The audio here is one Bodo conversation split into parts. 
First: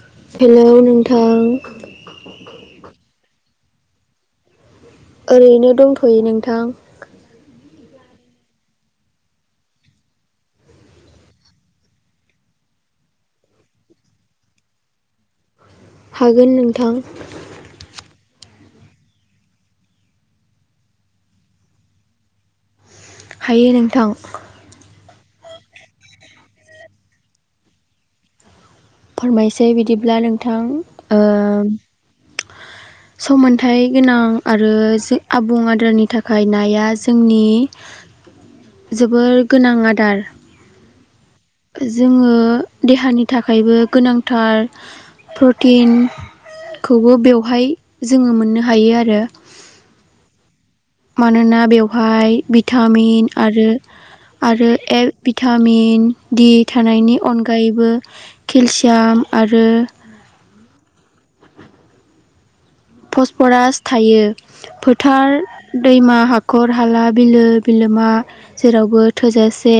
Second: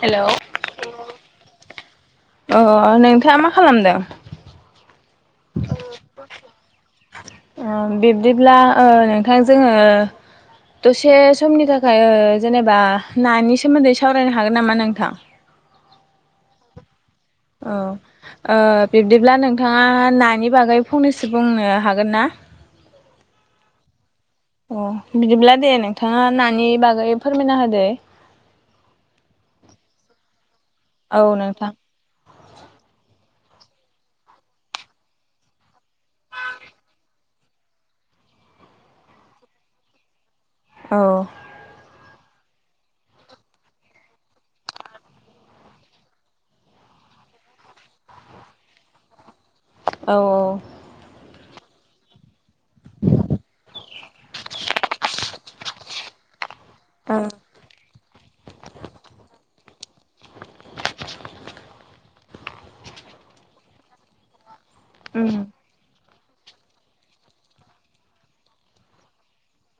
हेलौ अ नोंथाङा मा खालामदों ओरैनो दंथ'यो नोंथां बिब्दिब्ला नोंथां जोङो दसे समनि थाखाय जेनेबा नानि सोमोन्दै सावरायनो हागोन नामा नोंथां हागोन नोंथां औ बिब्दिब्ला नोंथाङा नानि बागै फंनैसो बुंनो हागोन ना हायो नोंथां अ बिदिब्ला दे नोंथाङा नानि बागै फोरमायना होदो फोरमायसै बिदिब्ला नोंथां औ नोंथां सम्थाइ गोनां आरो आबुं आदारनि थाखाय नाया जोंनि जोबोर गोनां आदार औ जोङो देहानि थाखायबो गोनांथार प्रटिनखौबो बेवहाय जोङो मोननो हायो आरो औ औ मानोना बेवहाय भिटामिन आरो आरो ए भिटामिन दिड औ थानायनि ओं अनगायैबो केलसियाम आरो [inaudible] पसपरास थायो उम फोथार दैमा हाखर हाला बिलो बिलोमा जेरावबो थोजासे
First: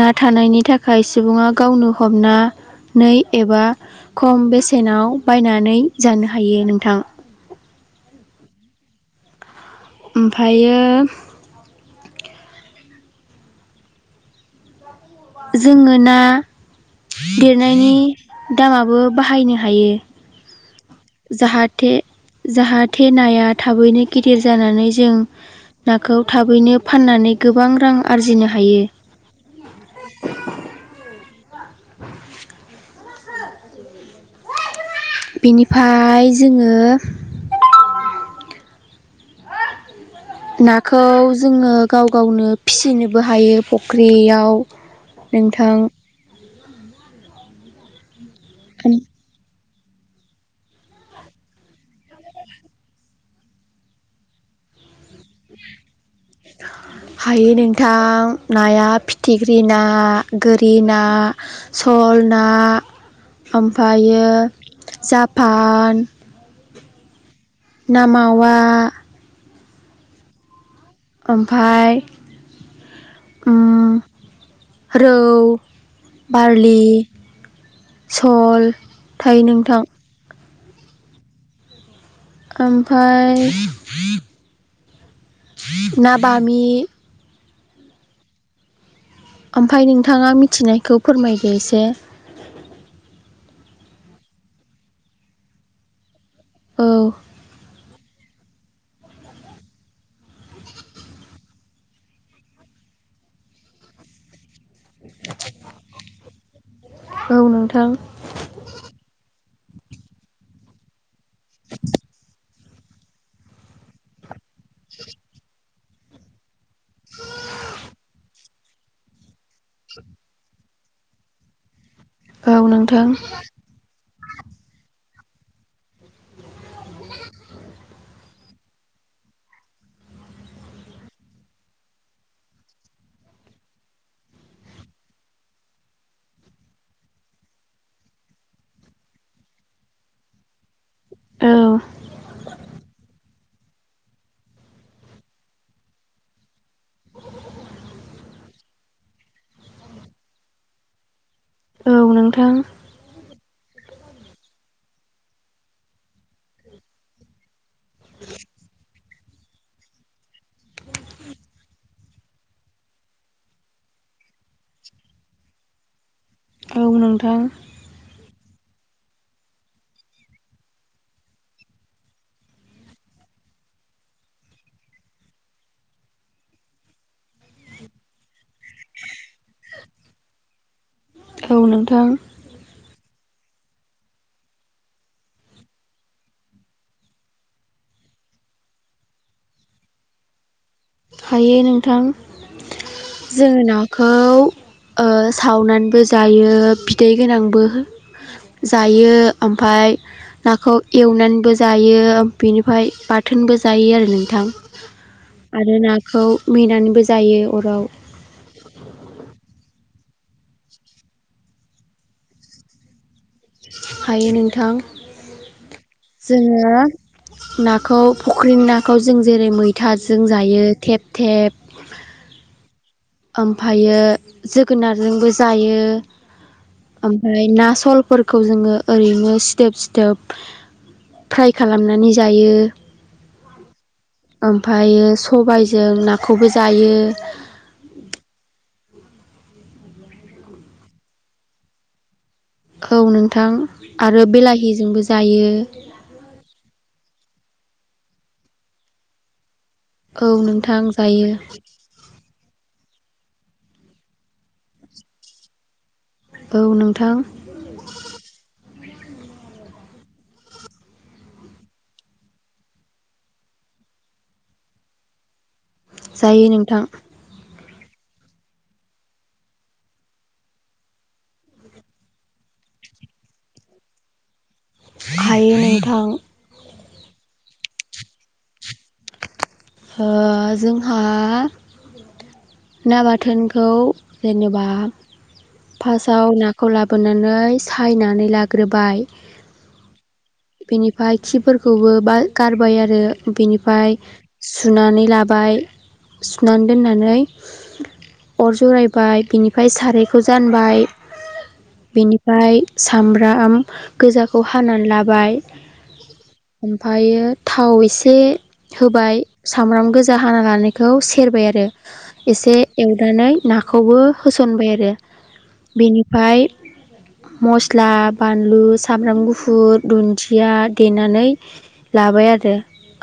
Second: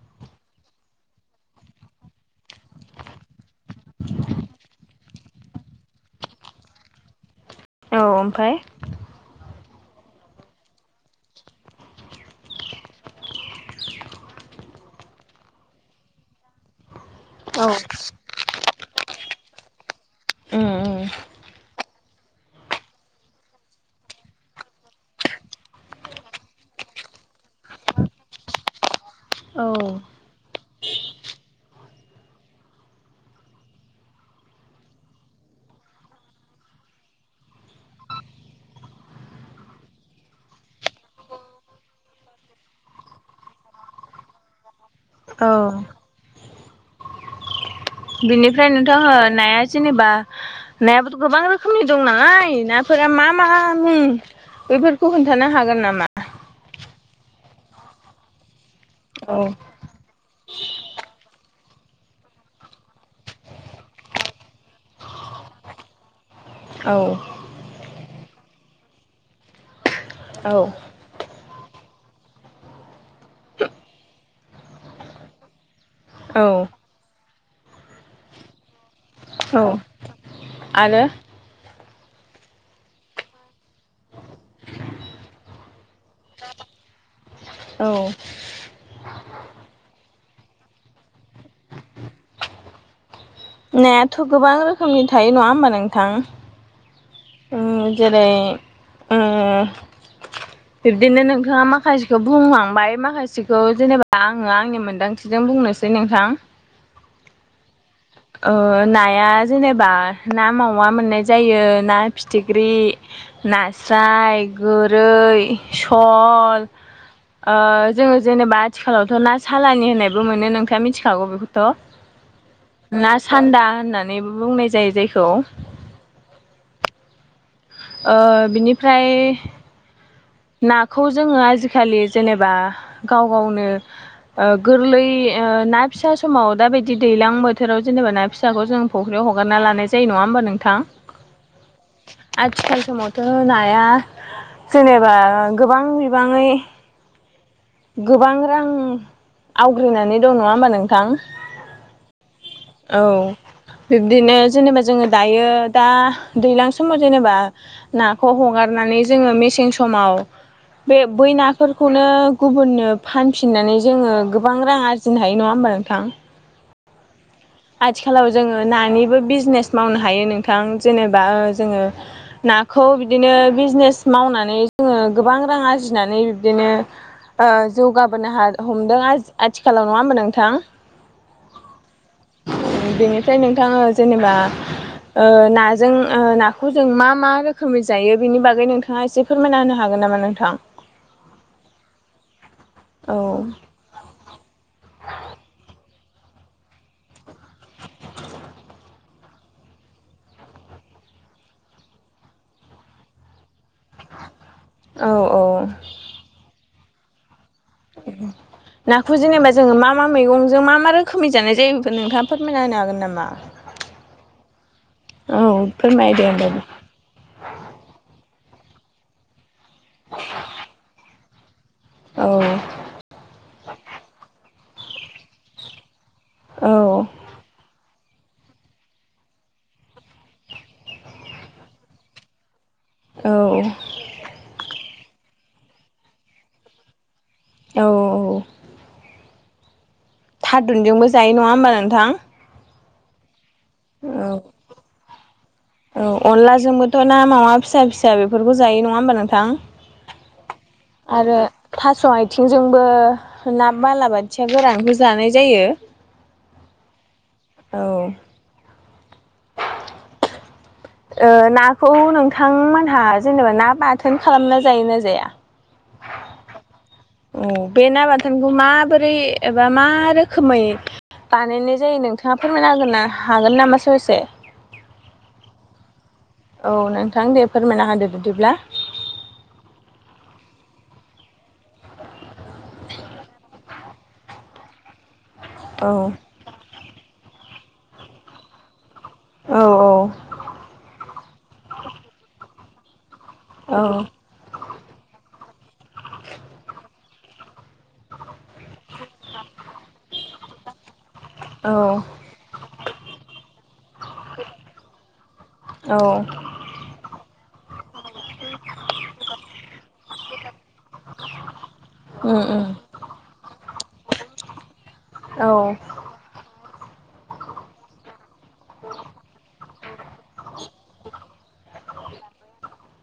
ना थानायनि थाखाय सुबुङा गावनो हमना नै एबा खम बेसेनाव बायनानै जानो हायो नोंथां औ ओमफ्राय ओमफ्रायो जोङो ना औ देरनायनि दामाबो बाहायनो हायो। उम उम जाहा थे जाहाथे नाया थाबैनो गिदिर जानानै जों नाखौ थाबैनो फाननानै गोबां रां आरजिनो हायो। औ [inaudible] बेनिफाय जोङो [inaudible] नाखौ जोङो गाव गावनो फिसिनोबो हायो फख्रियाव नोंथां औ बिनिफ्राय नोंथां ओ नाया जेनेबा नायाबोथ' गोबां रोखोमनि दं नालाय नाफोरा मा मा मुं? बेफोरखौ खोन्थानो हागोन नामा? हायो नोंथां नाया औ फिथिख्रि ना गोरि ना स लना ओमफ्रायो जापान औ ना मावा औ ओमफाय उम रौ बारलि सल थायो औ नोंथां आरो ओमफाय ना बामि औ ओमफाय नोंथाङा मिथिनायखौ फोरमायदो एसे नायाथ' गोबां रोखोमनि थायो नङा होमबा नोंथां औ उम जेरै ओ बिब्दिनो नोंथाङा माखासेखौ बुंलांबाय माखासेखौ जेनेबा आङो आंनि मोनदांथिजों बुंनोसै नोंथां औ नोंथां ओ नाया जेनेबा ना मावा मोननाय जायो ना फिथिख ख्रि नास्राय गोरै स'ल ओ जोङो जेनेबा आथिखालावथ' ना सालानि होननायबो मोनो नोंथाङा मिथिखागौ बेखौथ' औ नोंथां ना सान्दा होननानैबो बुंनाय जायो जायखौ ओ बिनिफ्राय नाखौ जोङो आजिखालि जेनेबा गाव गावनो ओ गोरलै ओ ना फिसा समाव दा बायदि दैलां बोथोराव जेनेबा ना फिसाखौ जों फख्रियाव हगारना लानाय जायो नङा होमबा नोंथां औ आथिखाल समावथ' नाया जेनेबा ओ गोबां बिबाङै गोबां रां आवग्रिनानै दं नङा होमबा नोंथां औ नोंथां औ बिब्दिनो जेनेबा जोङो दायो दा दैज्लां समाव जेनेबा नाखौ हगारनानै जोङो मेसें समाव बे बै नाफोरखौनो गुबुननो फानफिननानै जोङो गोबां रां आरजिनो हायो नङा होमबा नोंथां? औ नोंथां आथिखालाव जोङो नानिबो बिजनेस मावनो हायो नोंथां जेनेबा ओ जोङो नाखौ बिदिनो बिजनेस मावनानै जोङो गोबां रां आरजिनानै बिदिनो ओ जौगाबोनो हा हमदों आथिखालाव नङा होनोमा नोंथां औ नोंथां बेनिफ्राय नोंथां ओं जेनेबा ओ नाजों ओ नाखौ जों मा मा रोखोमै जायो बेनि बागै नोंथाङा एसे फोरमायना होनो हागोन नामा नोंथां हायो नोंथां औ जोङो नाखौ ओ सावनानैबो जायो बिदै गोनांबो जायो ओमफ्राय नाखौ एवनानैबो जायो बेनिफ्राय बाथोनबो जायो जायो आरो नोंथां औ औ आरो नाखौ मेनानैबो जायो अराव नाखौ जेनेबा जोङो मा मा मा मैगंजों मा मा रोखोमनि जानाय जायो बेखौ नोंथाङा फोरमायना होनो हागोन नामा हायो नोंथां औ फोरमायदो होमबा जोङो नाखौ फुख्रिनि नाखौ जों जेरै मैथाजों जायो थेब थेब औ ओमफ्रायो जोगोनारजोंबो जायो औ ओमफ्राय ना सल फोरखौ जोङो ओरैनो सिदोब सिदोब फ्राय खालामनानै जायो औ ओमफ्रायो सबायजों नाखौबो जायो औ थारुनजोंबो जायो नङा होमबा नोंथां औ नोंथां आरो बिलाहिजोंबो जायो औ अनलाजोंबोथ' ना मावा फिसा फिसा बेफोरखौ जायो नङा होमबा नोंथां औ नोंथां जायो आरो थास' आथिंजों बो ना बालाबाथिया गोरानखौ जानाय जायो औ नोंथां औ [unintelligible] नाखौ नोंथांमोनहा जेनेबा ना बाथोन खालामना जायो ना जाया जायो नोंथां औ बे ना बाथोनखौ माबोरै एबा मा रोखोमै बानायनाय जायो नोंथाङा फोरमायना हागोन ना हागोन नामा ससे हायो नोंथां औ नोंथां दे फोरमायना होदो बिदिब्ला ओ जोंहा ना बाथोन खौ जेनेबा औ। फार्साव नाखौ ला बोनानै सायनानै लाग्रोबाय औ बेनिफ्राय खिफोरखौबो बा गारबाय आरो औ बेनिफ्राय सुनानै लाबाय सुनानै दोननानै अर जरायबाय बिनिफ्राय सारायखौ जानबाय औ बेनिफ्राय सामब्राम गोजाखौ हानानै लाबाय औ ओमफ्रायो थाव एसे होबाय सामब्राम गोजा हाना लानायखौ सेरबाय आरो उम एसे एवनानै ना खौबो होसनबाय आरो औ बेनिफ्राय मस्ला बानलु सामब्राम गुफुर दुन्दिया देनानै लाबाय आरो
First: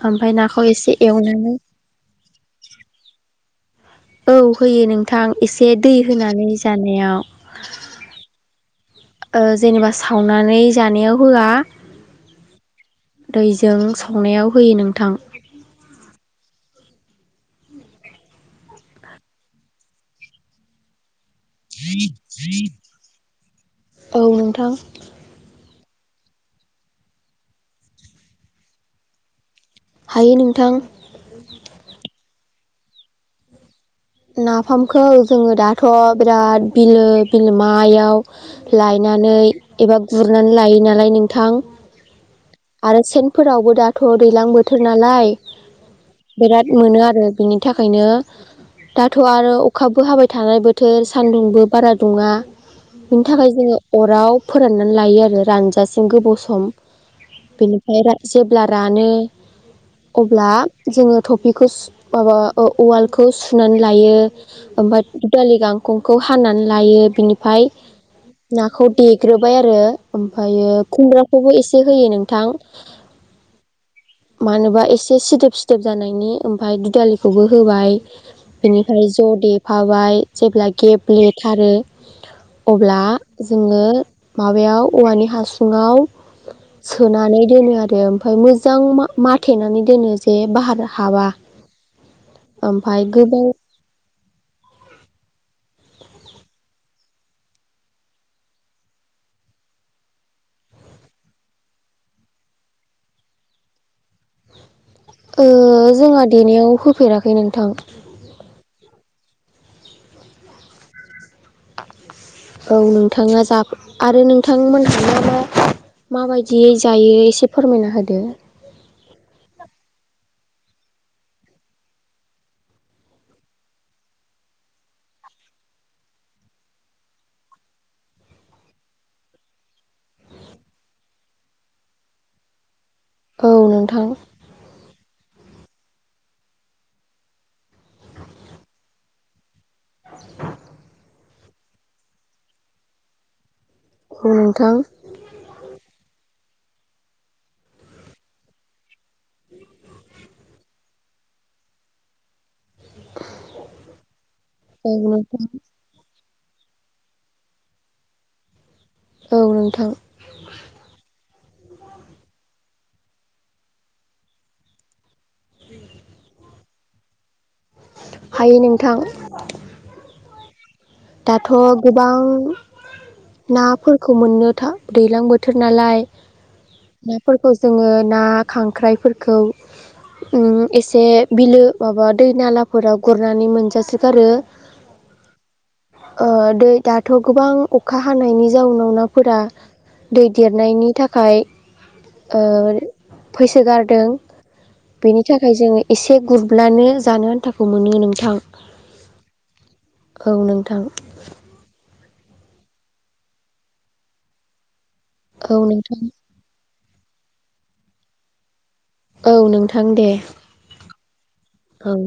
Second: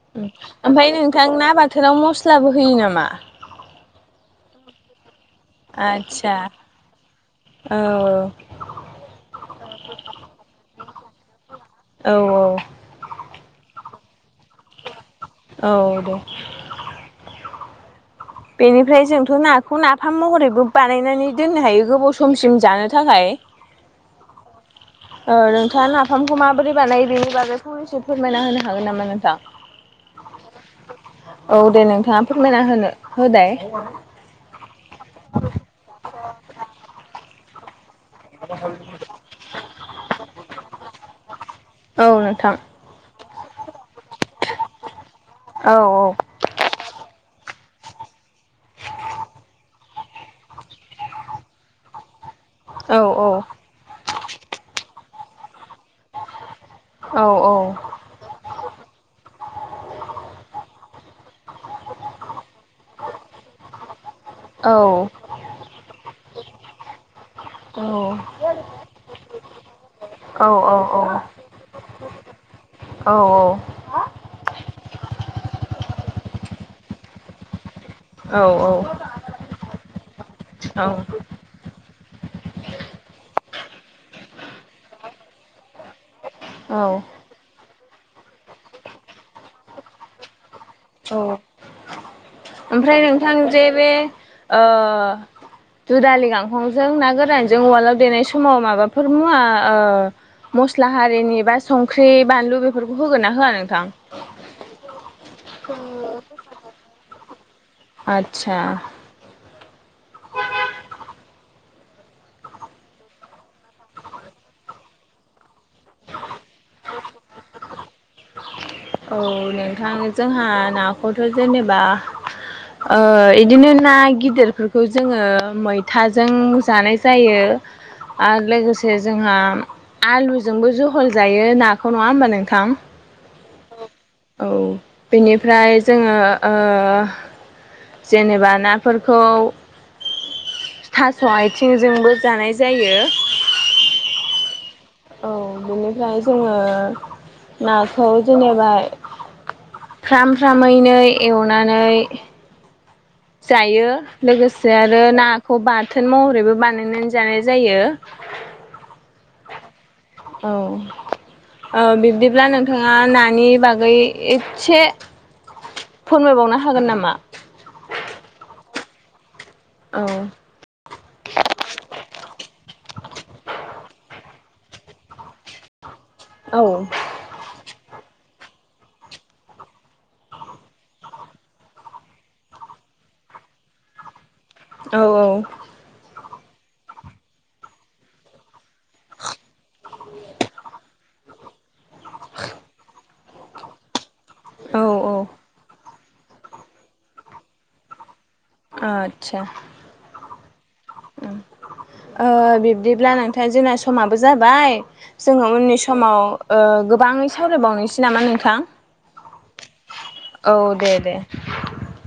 ओमफ्राय नाखौ ओमफ्राय एसे नोंथां एवनानै ना बाथोनाव मस्लाबो होयो नामा औ होयो नोंथां एसे दै आदसा होनानै जानायाव औ जेनेबा सावनानै जानायाव होआ औ दैजों सावनायाव होयो नोंथां औ दे बेनिफ्राय जोंथ' नाखौ नाफाम महरैबो बानायनानै दोननो हायो गोबाव समसिम जानो थाखाय औ नोंथां औ नोंथाङा नाफामखौ माबोरै बानायो बेनि बागै फ एसे फोरमायना होनो हागोन नामा नोंथां हायो नोंथां औ दे नोंथाङा फोरमायना होनो होदाय नाफामखौ जोङो दाथ' बिराद बिलो बिलो मा मायाव ल एबा गुरनानै लायो नालाय नोंथां औ नोंथां आरो सेनफोरावबो दाथ' दै्लां बोोर बोथोर नालाय औ बिराद मोनो आरो बिनि थाखायनो दाथ' आरो अखाबो हाबाय थानाय बोथोर सान्दुंबो बारा दङा औ बिनि थाखाय औ जोङो अराव फोराननानै लायो आरो रानजासिम गोबाव सम औ बेनिफ्राय जेब्ला रानो अब्ला जोङो थफिखौ माबा उवालखौ सुनानै लायो औ ओमफफ्राय उ दालि गांखंखौ हानानै लायो बिनिफ्राय औ नाखौ देग्रोबाय आरो औ ओमफ्रायो औ औ खुमब्राखौबो एसे होयो नोंथां औ औ मानोबा एसे सिदोब सिदोब जानायनि ओमफफ्राय दुदालिखौबो होबाय औ बेनिफ्राय ज' देफाबाय जेब्ला औ गेप लेथारो अब्ला जोङो माबायाव औवानि हासुङाव औ सोनानै दोनो आरो ओमफ्राय मोजां माथेनानै दोनो जे बार औ हाबा ओमफ्राय जखां गोबाव जेब दु दालि गांखंजों ना गोरानजों उवालाव देनाय समाव माबाफोर मुवा मस्ला हारिनि बा संख्रि बानलु बेफोरखौ होगोन ना होआ नोंथां जोंहा देनायाव होफेराखै नों आचसाा औ नोंथाङा जाफ आरो नोंथांमोन हाङाबा माबायदिय जायो एसे फोरमायना होदो औ नोंथां जोंहा नाखौथ' जेनेबा इदिनो ना गिदिरफोरखौ जोङो मैथाजों जानाय जायो आरो लोगोसे जोंहा आलुजोंबो जहल जायो नाखौ नङा होमबा नोंथां औ नोंथां औ बेनिफ्राय जोङो जेनेबा नाफोरखौ थास' आथिंजोंबो जानाय जायो औ नोंथां औ बेनिफ्राय जोङो नाखौ जेनेबा फ्राम फ्रामैनो एवनानै जायो लोगोसे औ आरो नोंथां नाखौ बाथोन महरै फ्रायबो बानायनानै जानाय जायो औ नोंथां औ औ बिब्दिब्ला नोंथाङा नानि बागै एसे फोरमायबावनो हागोन नामा हायो नोंथां औ दाथ' गोबां नाफोरखौ मोननो था दैज्लां बोथोर नालाय औ नाफोरखौ जोङो ना खांख्राइफोरखौ एसे बिलो माबा दै नालाफोराव गुरनानै मोनजासोगारो औ औ दै दाथ' गोबां अखा हानायनि जाउनाव नाफोरा दै देरनायनि थाखाय फैसोगारदों औ औ बेनि थाखाय जोङो एसे गुरब्लानो जानो आन्थाखौ मोनो नोंथां आतसा औ नोंथां बिब्दिब्ला नोंथाङा जोंना समाबो जाबाय जोङो औ उननि नोंथां समाव गोबाङै सावरायबावनोसै नामा नोंथां औ नोंथां दे औ दे दे औ